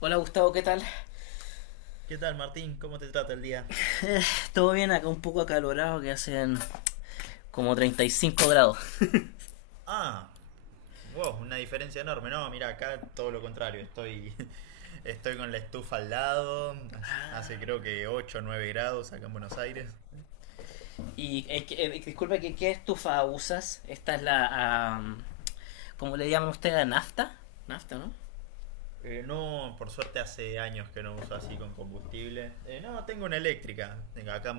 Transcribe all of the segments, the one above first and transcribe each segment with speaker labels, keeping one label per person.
Speaker 1: Hola Gustavo, ¿qué tal?
Speaker 2: ¿Qué tal, Martín? ¿Cómo te trata el día?
Speaker 1: Todo bien, acá un poco acalorado que hacen como 35 grados.
Speaker 2: Ah, wow, una diferencia enorme. No, mira, acá todo lo contrario. Estoy, estoy con la estufa al lado. Hace creo que 8, o 9 grados acá en Buenos Aires.
Speaker 1: Y disculpe, ¿qué estufa usas? Esta es la. ¿Cómo le llaman ustedes? ¿Nafta? ¿Nafta, no?
Speaker 2: No, por suerte hace años que no uso así con combustible. No, tengo una eléctrica. Tengo acá,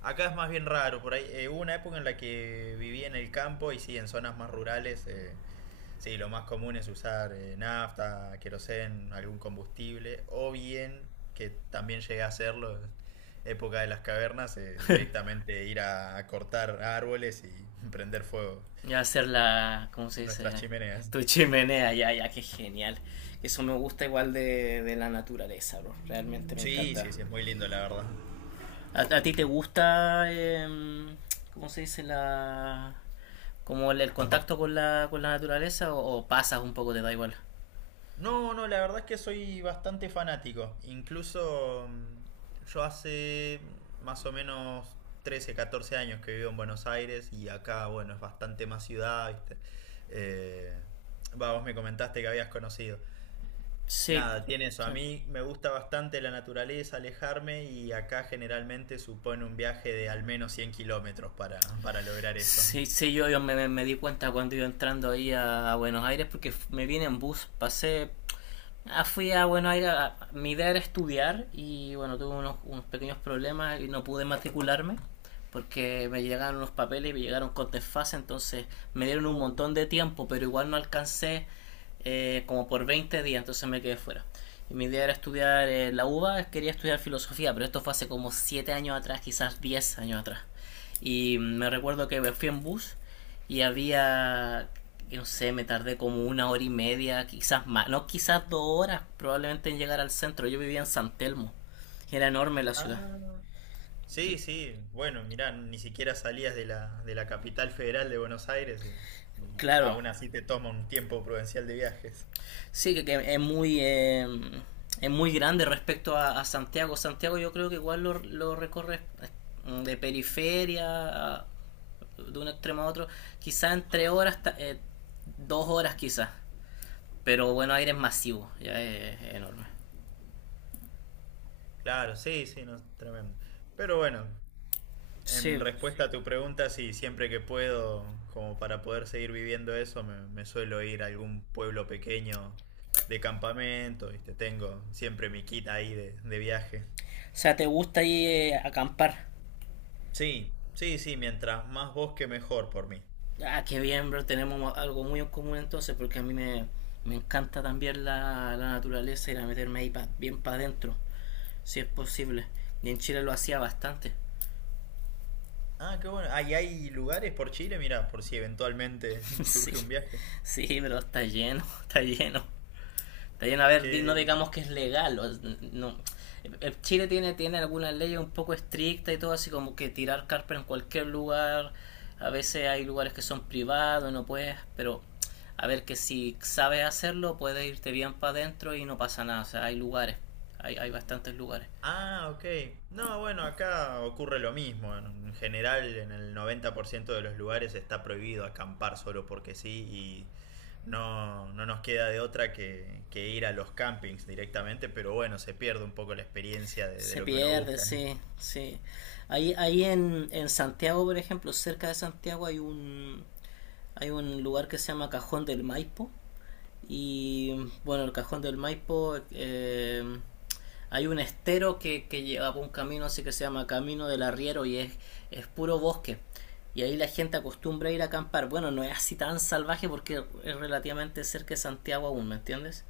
Speaker 2: acá es más bien raro. Por ahí, hubo una época en la que vivía en el campo y sí, en zonas más rurales. Sí, lo más común es usar nafta, querosén, algún combustible, o bien, que también llegué a hacerlo en época de las cavernas, directamente ir a cortar árboles y prender fuego
Speaker 1: Ya hacer la, ¿cómo se
Speaker 2: nuestras
Speaker 1: dice?
Speaker 2: chimeneas.
Speaker 1: Tu chimenea, ya, ya, qué genial. Eso me gusta igual de la naturaleza, bro. Realmente me
Speaker 2: Sí,
Speaker 1: encanta.
Speaker 2: sí, sí, es muy lindo la verdad.
Speaker 1: ¿A ti te gusta... ¿cómo se dice la, como el contacto con la naturaleza o pasas un poco, te da igual?
Speaker 2: No, no, la verdad es que soy bastante fanático. Incluso yo hace más o menos 13, 14 años que vivo en Buenos Aires y acá, bueno, es bastante más ciudad, ¿viste? Eh, Vos me comentaste que habías conocido.
Speaker 1: Sí.
Speaker 2: Nada, tiene eso.
Speaker 1: Sí.
Speaker 2: A mí me gusta bastante la naturaleza, alejarme y acá generalmente supone un viaje de al menos 100 kilómetros para lograr eso.
Speaker 1: Sí, sí, yo me di cuenta cuando iba entrando ahí a Buenos Aires porque me vine en bus, pasé. Fui a Buenos Aires, mi idea era estudiar y bueno, tuve unos pequeños problemas y no pude matricularme porque me llegaron unos papeles y me llegaron con desfase, entonces me dieron un
Speaker 2: Uh,
Speaker 1: montón de tiempo, pero igual no alcancé como por 20 días, entonces me quedé fuera. Y mi idea era estudiar la UBA, quería estudiar filosofía, pero esto fue hace como 7 años atrás, quizás 10 años atrás. Y me recuerdo que me fui en bus y había, no sé, me tardé como 1 hora y media, quizás más, no, quizás 2 horas probablemente en llegar al centro. Yo vivía en San Telmo, era enorme la ciudad.
Speaker 2: ah. Sí, sí, bueno, mirá, ni siquiera salías de la capital federal de Buenos Aires y
Speaker 1: Claro,
Speaker 2: aún así te toma un tiempo prudencial de viajes.
Speaker 1: sí, que es muy grande respecto a Santiago. Santiago yo creo que igual lo recorre de periferia, de un extremo a otro, quizás en 3 horas, 2 horas quizás. Pero Buenos Aires es masivo, ya es enorme.
Speaker 2: Claro, sí, sí, no, tremendo. Pero bueno, en
Speaker 1: Sí.
Speaker 2: respuesta a tu pregunta, sí, siempre que puedo, como para poder seguir viviendo eso, me suelo ir a algún pueblo pequeño de campamento, ¿viste? Tengo siempre mi kit ahí de viaje.
Speaker 1: O sea, ¿te gusta ir acampar?
Speaker 2: Sí, sí, sí, mientras más bosque mejor por mí.
Speaker 1: Ah, qué bien, bro. Tenemos algo muy en común entonces, porque a mí me encanta también la naturaleza y la meterme ahí bien para adentro, si es posible. Y en Chile lo hacía bastante.
Speaker 2: Ah, qué bueno. Ahí hay lugares por Chile, mira, por si eventualmente
Speaker 1: Sí,
Speaker 2: surge un viaje.
Speaker 1: sí, pero está lleno, está lleno. También, a ver, no
Speaker 2: Que...
Speaker 1: digamos que es legal. No. Chile tiene algunas leyes un poco estrictas y todo, así como que tirar carpa en cualquier lugar. A veces hay lugares que son privados, no puedes, pero a ver que si sabes hacerlo, puedes irte bien para adentro y no pasa nada. O sea, hay lugares, hay bastantes lugares.
Speaker 2: Ah, ok. No, bueno, acá ocurre lo mismo. En general, en el 90% de los lugares está prohibido acampar solo porque sí y no, no nos queda de otra que ir a los campings directamente, pero bueno, se pierde un poco la experiencia de
Speaker 1: Se
Speaker 2: lo que uno
Speaker 1: pierde,
Speaker 2: busca. ¿Eh?
Speaker 1: sí, sí. Ahí en, Santiago, por ejemplo, cerca de Santiago hay un lugar que se llama Cajón del Maipo. Y bueno, el Cajón del Maipo, hay un estero que lleva por un camino así que se llama Camino del Arriero y es puro bosque. Y ahí la gente acostumbra ir a acampar. Bueno, no es así tan salvaje porque es relativamente cerca de Santiago aún, ¿me entiendes?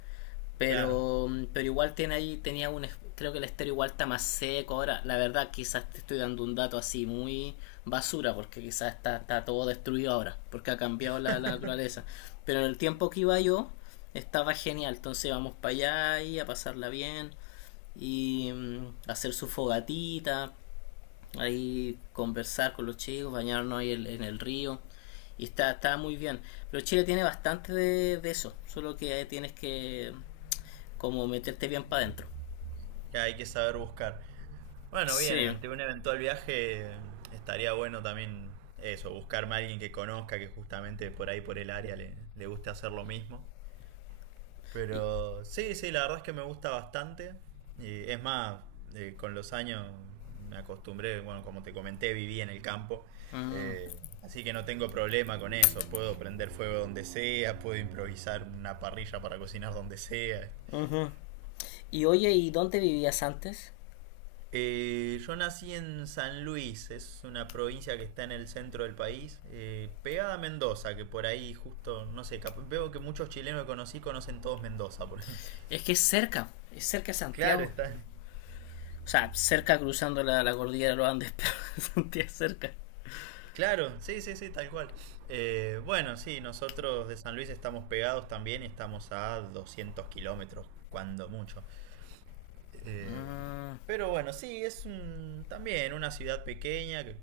Speaker 2: Claro,
Speaker 1: Pero igual tiene ahí, tenía un, creo que el estéreo igual está más seco. Ahora, la verdad, quizás te estoy dando un dato así muy basura, porque quizás está, todo destruido ahora, porque ha cambiado la naturaleza. Pero en el tiempo que iba yo, estaba genial. Entonces vamos para allá y a pasarla bien y hacer su fogatita, ahí conversar con los chicos, bañarnos ahí en el río. Y está, muy bien. Pero Chile tiene bastante de eso, solo que tienes que como meterte bien para adentro.
Speaker 2: que hay que saber buscar. Bueno, bien,
Speaker 1: Sí.
Speaker 2: ante un eventual viaje estaría bueno también eso, buscarme a alguien que conozca, que justamente por ahí, por el área, le guste hacer lo mismo.
Speaker 1: Y,
Speaker 2: Pero sí, sí, la verdad es que me gusta bastante. Y es más, con los años me acostumbré, bueno, como te comenté, viví en el campo.
Speaker 1: mm.
Speaker 2: Así que no tengo problema con eso. Puedo prender fuego donde sea, puedo improvisar una parrilla para cocinar donde sea.
Speaker 1: Ujú. Y oye, ¿y dónde vivías antes?
Speaker 2: Yo nací en San Luis, es una provincia que está en el centro del país, pegada a Mendoza, que por ahí justo, no sé, veo que muchos chilenos que conocí conocen todos Mendoza.
Speaker 1: Es que es cerca de
Speaker 2: Claro,
Speaker 1: Santiago.
Speaker 2: está.
Speaker 1: O sea, cerca cruzando la cordillera de los Andes, pero Santiago es cerca.
Speaker 2: Claro, sí, sí, sí, tal cual. Bueno, sí, nosotros de San Luis estamos pegados también y estamos a 200 kilómetros, cuando mucho. Eh,
Speaker 1: Mm,
Speaker 2: pero bueno, sí, es un, también una ciudad pequeña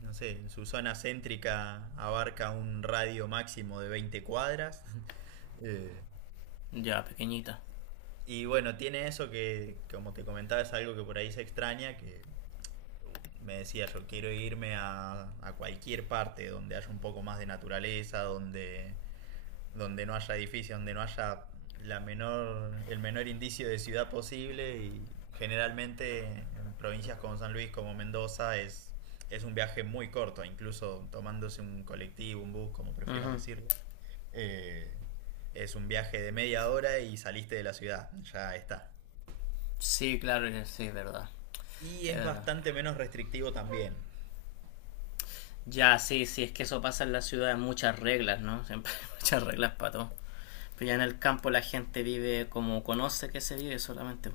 Speaker 2: no sé, en su zona céntrica abarca un radio máximo de 20 cuadras. Eh,
Speaker 1: ya, pequeñita.
Speaker 2: y bueno, tiene eso que, como te comentaba, es algo que por ahí se extraña, que me decía yo quiero irme a cualquier parte donde haya un poco más de naturaleza, donde no haya edificios, donde no haya la menor, el menor indicio de ciudad posible y generalmente en provincias como San Luis, como Mendoza, es un viaje muy corto, incluso tomándose un colectivo, un bus, como prefieras
Speaker 1: Ujú.
Speaker 2: decirlo. Eh, es un viaje de media hora y saliste de la ciudad, ya está.
Speaker 1: Sí, claro, sí, es verdad.
Speaker 2: Y
Speaker 1: Es
Speaker 2: es
Speaker 1: verdad.
Speaker 2: bastante menos restrictivo también.
Speaker 1: Ya, sí, sí, es que eso pasa en la ciudad, hay muchas reglas, ¿no? Siempre hay muchas reglas para todo. Pero ya en el campo la gente vive como conoce que se vive solamente.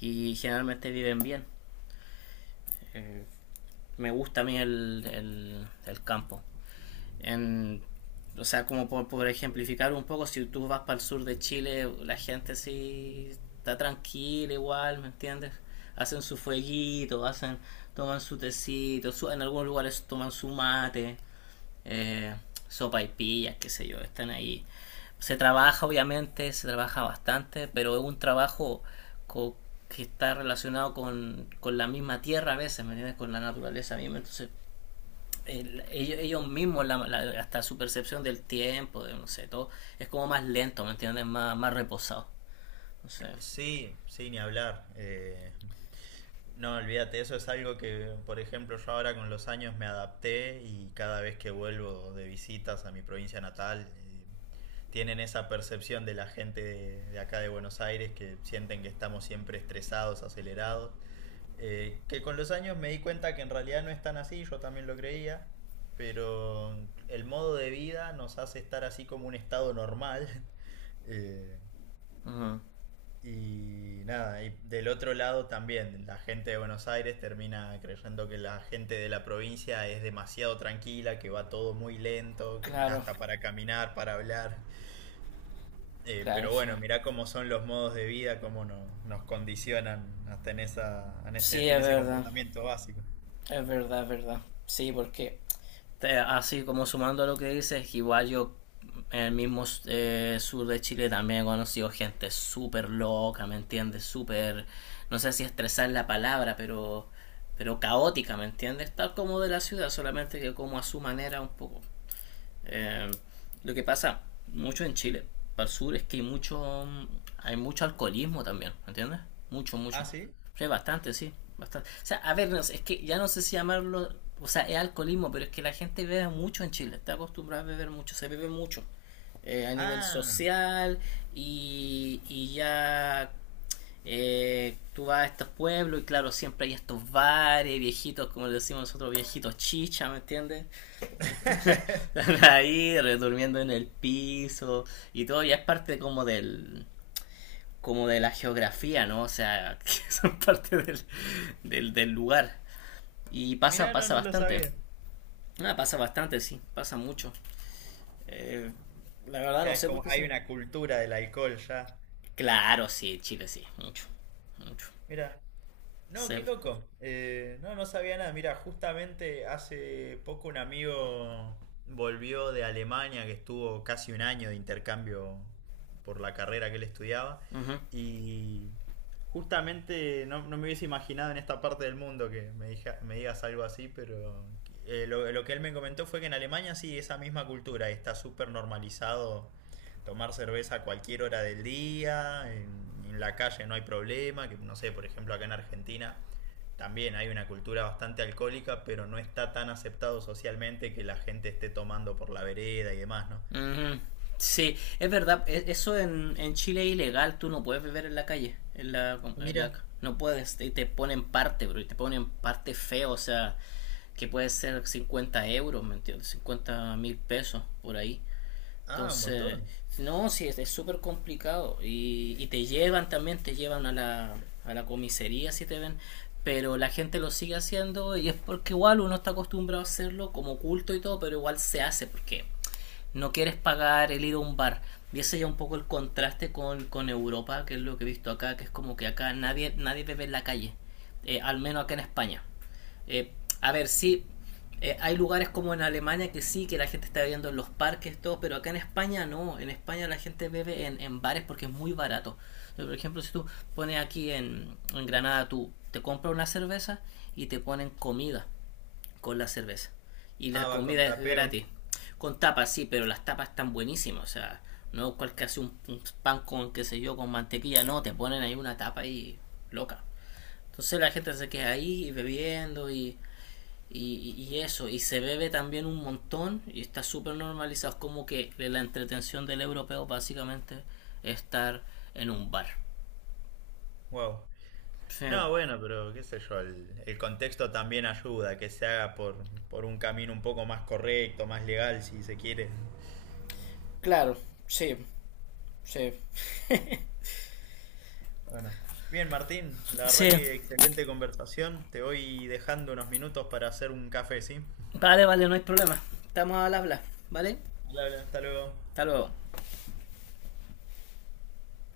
Speaker 1: Y generalmente viven bien. Eh, me gusta a mí el, el campo. En, o sea, como por, ejemplificar un poco, si tú vas para el sur de Chile, la gente sí está tranquila igual, ¿me entiendes? Hacen su fueguito, hacen, toman su tecito, en algunos lugares toman su mate, eh, sopa y pillas, qué sé yo, están ahí. Se trabaja, obviamente, se trabaja bastante, pero es un trabajo co- que está relacionado con la misma tierra a veces, ¿me entiendes? Con la naturaleza misma, entonces ellos, ellos mismos, hasta su percepción del tiempo, de no sé, todo, es como más lento, ¿me entiendes? Más, más reposado. No sé.
Speaker 2: Sí, sí, ni hablar. No, olvídate, eso es algo que, por ejemplo, yo ahora con los años me adapté y cada vez que vuelvo de visitas a mi provincia natal, tienen esa percepción de la gente de acá de Buenos Aires que sienten que estamos siempre estresados, acelerados. Que con los años me di cuenta que en realidad no es tan así, yo también lo creía, pero el modo de vida nos hace estar así como un estado normal. eh,
Speaker 1: Ujú.
Speaker 2: y nada, y del otro lado también, la gente de Buenos Aires termina creyendo que la gente de la provincia es demasiado tranquila, que va todo muy lento, que
Speaker 1: Claro,
Speaker 2: hasta para caminar, para hablar.
Speaker 1: claro,
Speaker 2: Pero
Speaker 1: sí.
Speaker 2: bueno, mirá cómo son los modos de vida, cómo nos condicionan hasta en esa, en
Speaker 1: Sí,
Speaker 2: este, en
Speaker 1: es
Speaker 2: ese
Speaker 1: verdad.
Speaker 2: comportamiento básico.
Speaker 1: Es verdad, es verdad. Sí, porque así como sumando a lo que dices, igual yo en el mismo sur de Chile también he conocido gente súper loca, ¿me entiendes? Súper, no sé si estresar la palabra, pero, caótica, ¿me entiendes? Tal como de la ciudad, solamente que como a su manera un poco. Eh, lo que pasa mucho en Chile, para el sur, es que hay mucho alcoholismo también, ¿entiendes? Mucho,
Speaker 2: ¿Ah,
Speaker 1: mucho.
Speaker 2: sí?
Speaker 1: Sí, bastante, sí, bastante. O sea, a ver, no sé, es que ya no sé si llamarlo, o sea, es alcoholismo, pero es que la gente bebe mucho en Chile, está acostumbrada a beber mucho, se bebe mucho. A nivel
Speaker 2: Ah,
Speaker 1: social y ya, tú vas a estos pueblos y claro, siempre hay estos bares viejitos, como le decimos nosotros, viejitos chicha, ¿me entiendes? Que están, están ahí durmiendo en el piso y todo, ya es parte como del como de la geografía, ¿no? O sea, que son parte del, lugar. Y pasa,
Speaker 2: mirá, no,
Speaker 1: pasa
Speaker 2: no lo
Speaker 1: bastante.
Speaker 2: sabía.
Speaker 1: Ah, pasa bastante, sí, pasa mucho. Eh, la verdad no
Speaker 2: Que es
Speaker 1: sé por
Speaker 2: como,
Speaker 1: qué
Speaker 2: hay
Speaker 1: se...
Speaker 2: una cultura del alcohol ya.
Speaker 1: Claro, sí, Chile sí, mucho, mucho.
Speaker 2: Mirá. No,
Speaker 1: Se.
Speaker 2: qué loco. No, no sabía nada. Mira, justamente hace poco un amigo volvió de Alemania, que estuvo casi un año de intercambio por la carrera que él estudiaba.
Speaker 1: Ujú.
Speaker 2: Y justamente no, no me hubiese imaginado en esta parte del mundo que me, me digas algo así, pero lo que él me comentó fue que en Alemania sí, esa misma cultura está súper normalizado tomar cerveza a cualquier hora del día, en la calle no hay problema, que no sé, por ejemplo, acá en Argentina también hay una cultura bastante alcohólica, pero no está tan aceptado socialmente que la gente esté tomando por la vereda y demás, ¿no?
Speaker 1: Ujú. Sí, es verdad, eso en Chile es ilegal, tú no puedes beber en la calle, en la,
Speaker 2: Mira,
Speaker 1: no puedes, y te ponen parte, bro, y te ponen parte feo, o sea, que puede ser 50 euros, ¿me entiendes? 50 mil pesos por ahí.
Speaker 2: ah, un
Speaker 1: Entonces,
Speaker 2: montón.
Speaker 1: no, sí, es súper complicado y, te llevan también, te llevan a la comisaría si te ven, pero la gente lo sigue haciendo y es porque igual uno está acostumbrado a hacerlo como culto y todo, pero igual se hace porque no quieres pagar el ir a un bar. Y ese ya un poco el contraste con Europa, que es lo que he visto acá, que es como que acá nadie, nadie bebe en la calle, al menos acá en España. Eh, a ver, sí, hay lugares como en Alemania que sí, que la gente está bebiendo en los parques, todo, pero acá en España no, en España la gente bebe en, bares porque es muy barato. Por ejemplo, si tú pones aquí en Granada, tú te compras una cerveza y te ponen comida con la cerveza. Y la
Speaker 2: Ah, va con
Speaker 1: comida es
Speaker 2: tapeo.
Speaker 1: gratis. Con tapas, sí, pero las tapas están buenísimas. O sea, no cualquier hace un, pan con, qué sé yo, con mantequilla. No, te ponen ahí una tapa ahí loca. Entonces la gente se queda ahí bebiendo y eso. Y se bebe también un montón y está súper normalizado. Es como que la entretención del europeo básicamente es estar en un bar.
Speaker 2: Wow.
Speaker 1: Sí.
Speaker 2: No, bueno, pero qué sé yo, el contexto también ayuda, que se haga por un camino un poco más correcto, más legal, si se quiere.
Speaker 1: Claro, sí, sí.
Speaker 2: Bueno, bien Martín, la verdad
Speaker 1: Sí.
Speaker 2: que excelente conversación. Te voy dejando unos minutos para hacer un café, ¿sí?
Speaker 1: Vale, vale, no hay problema. Estamos al habla, ¿vale?
Speaker 2: Hola, hola, hasta luego.
Speaker 1: Hasta luego.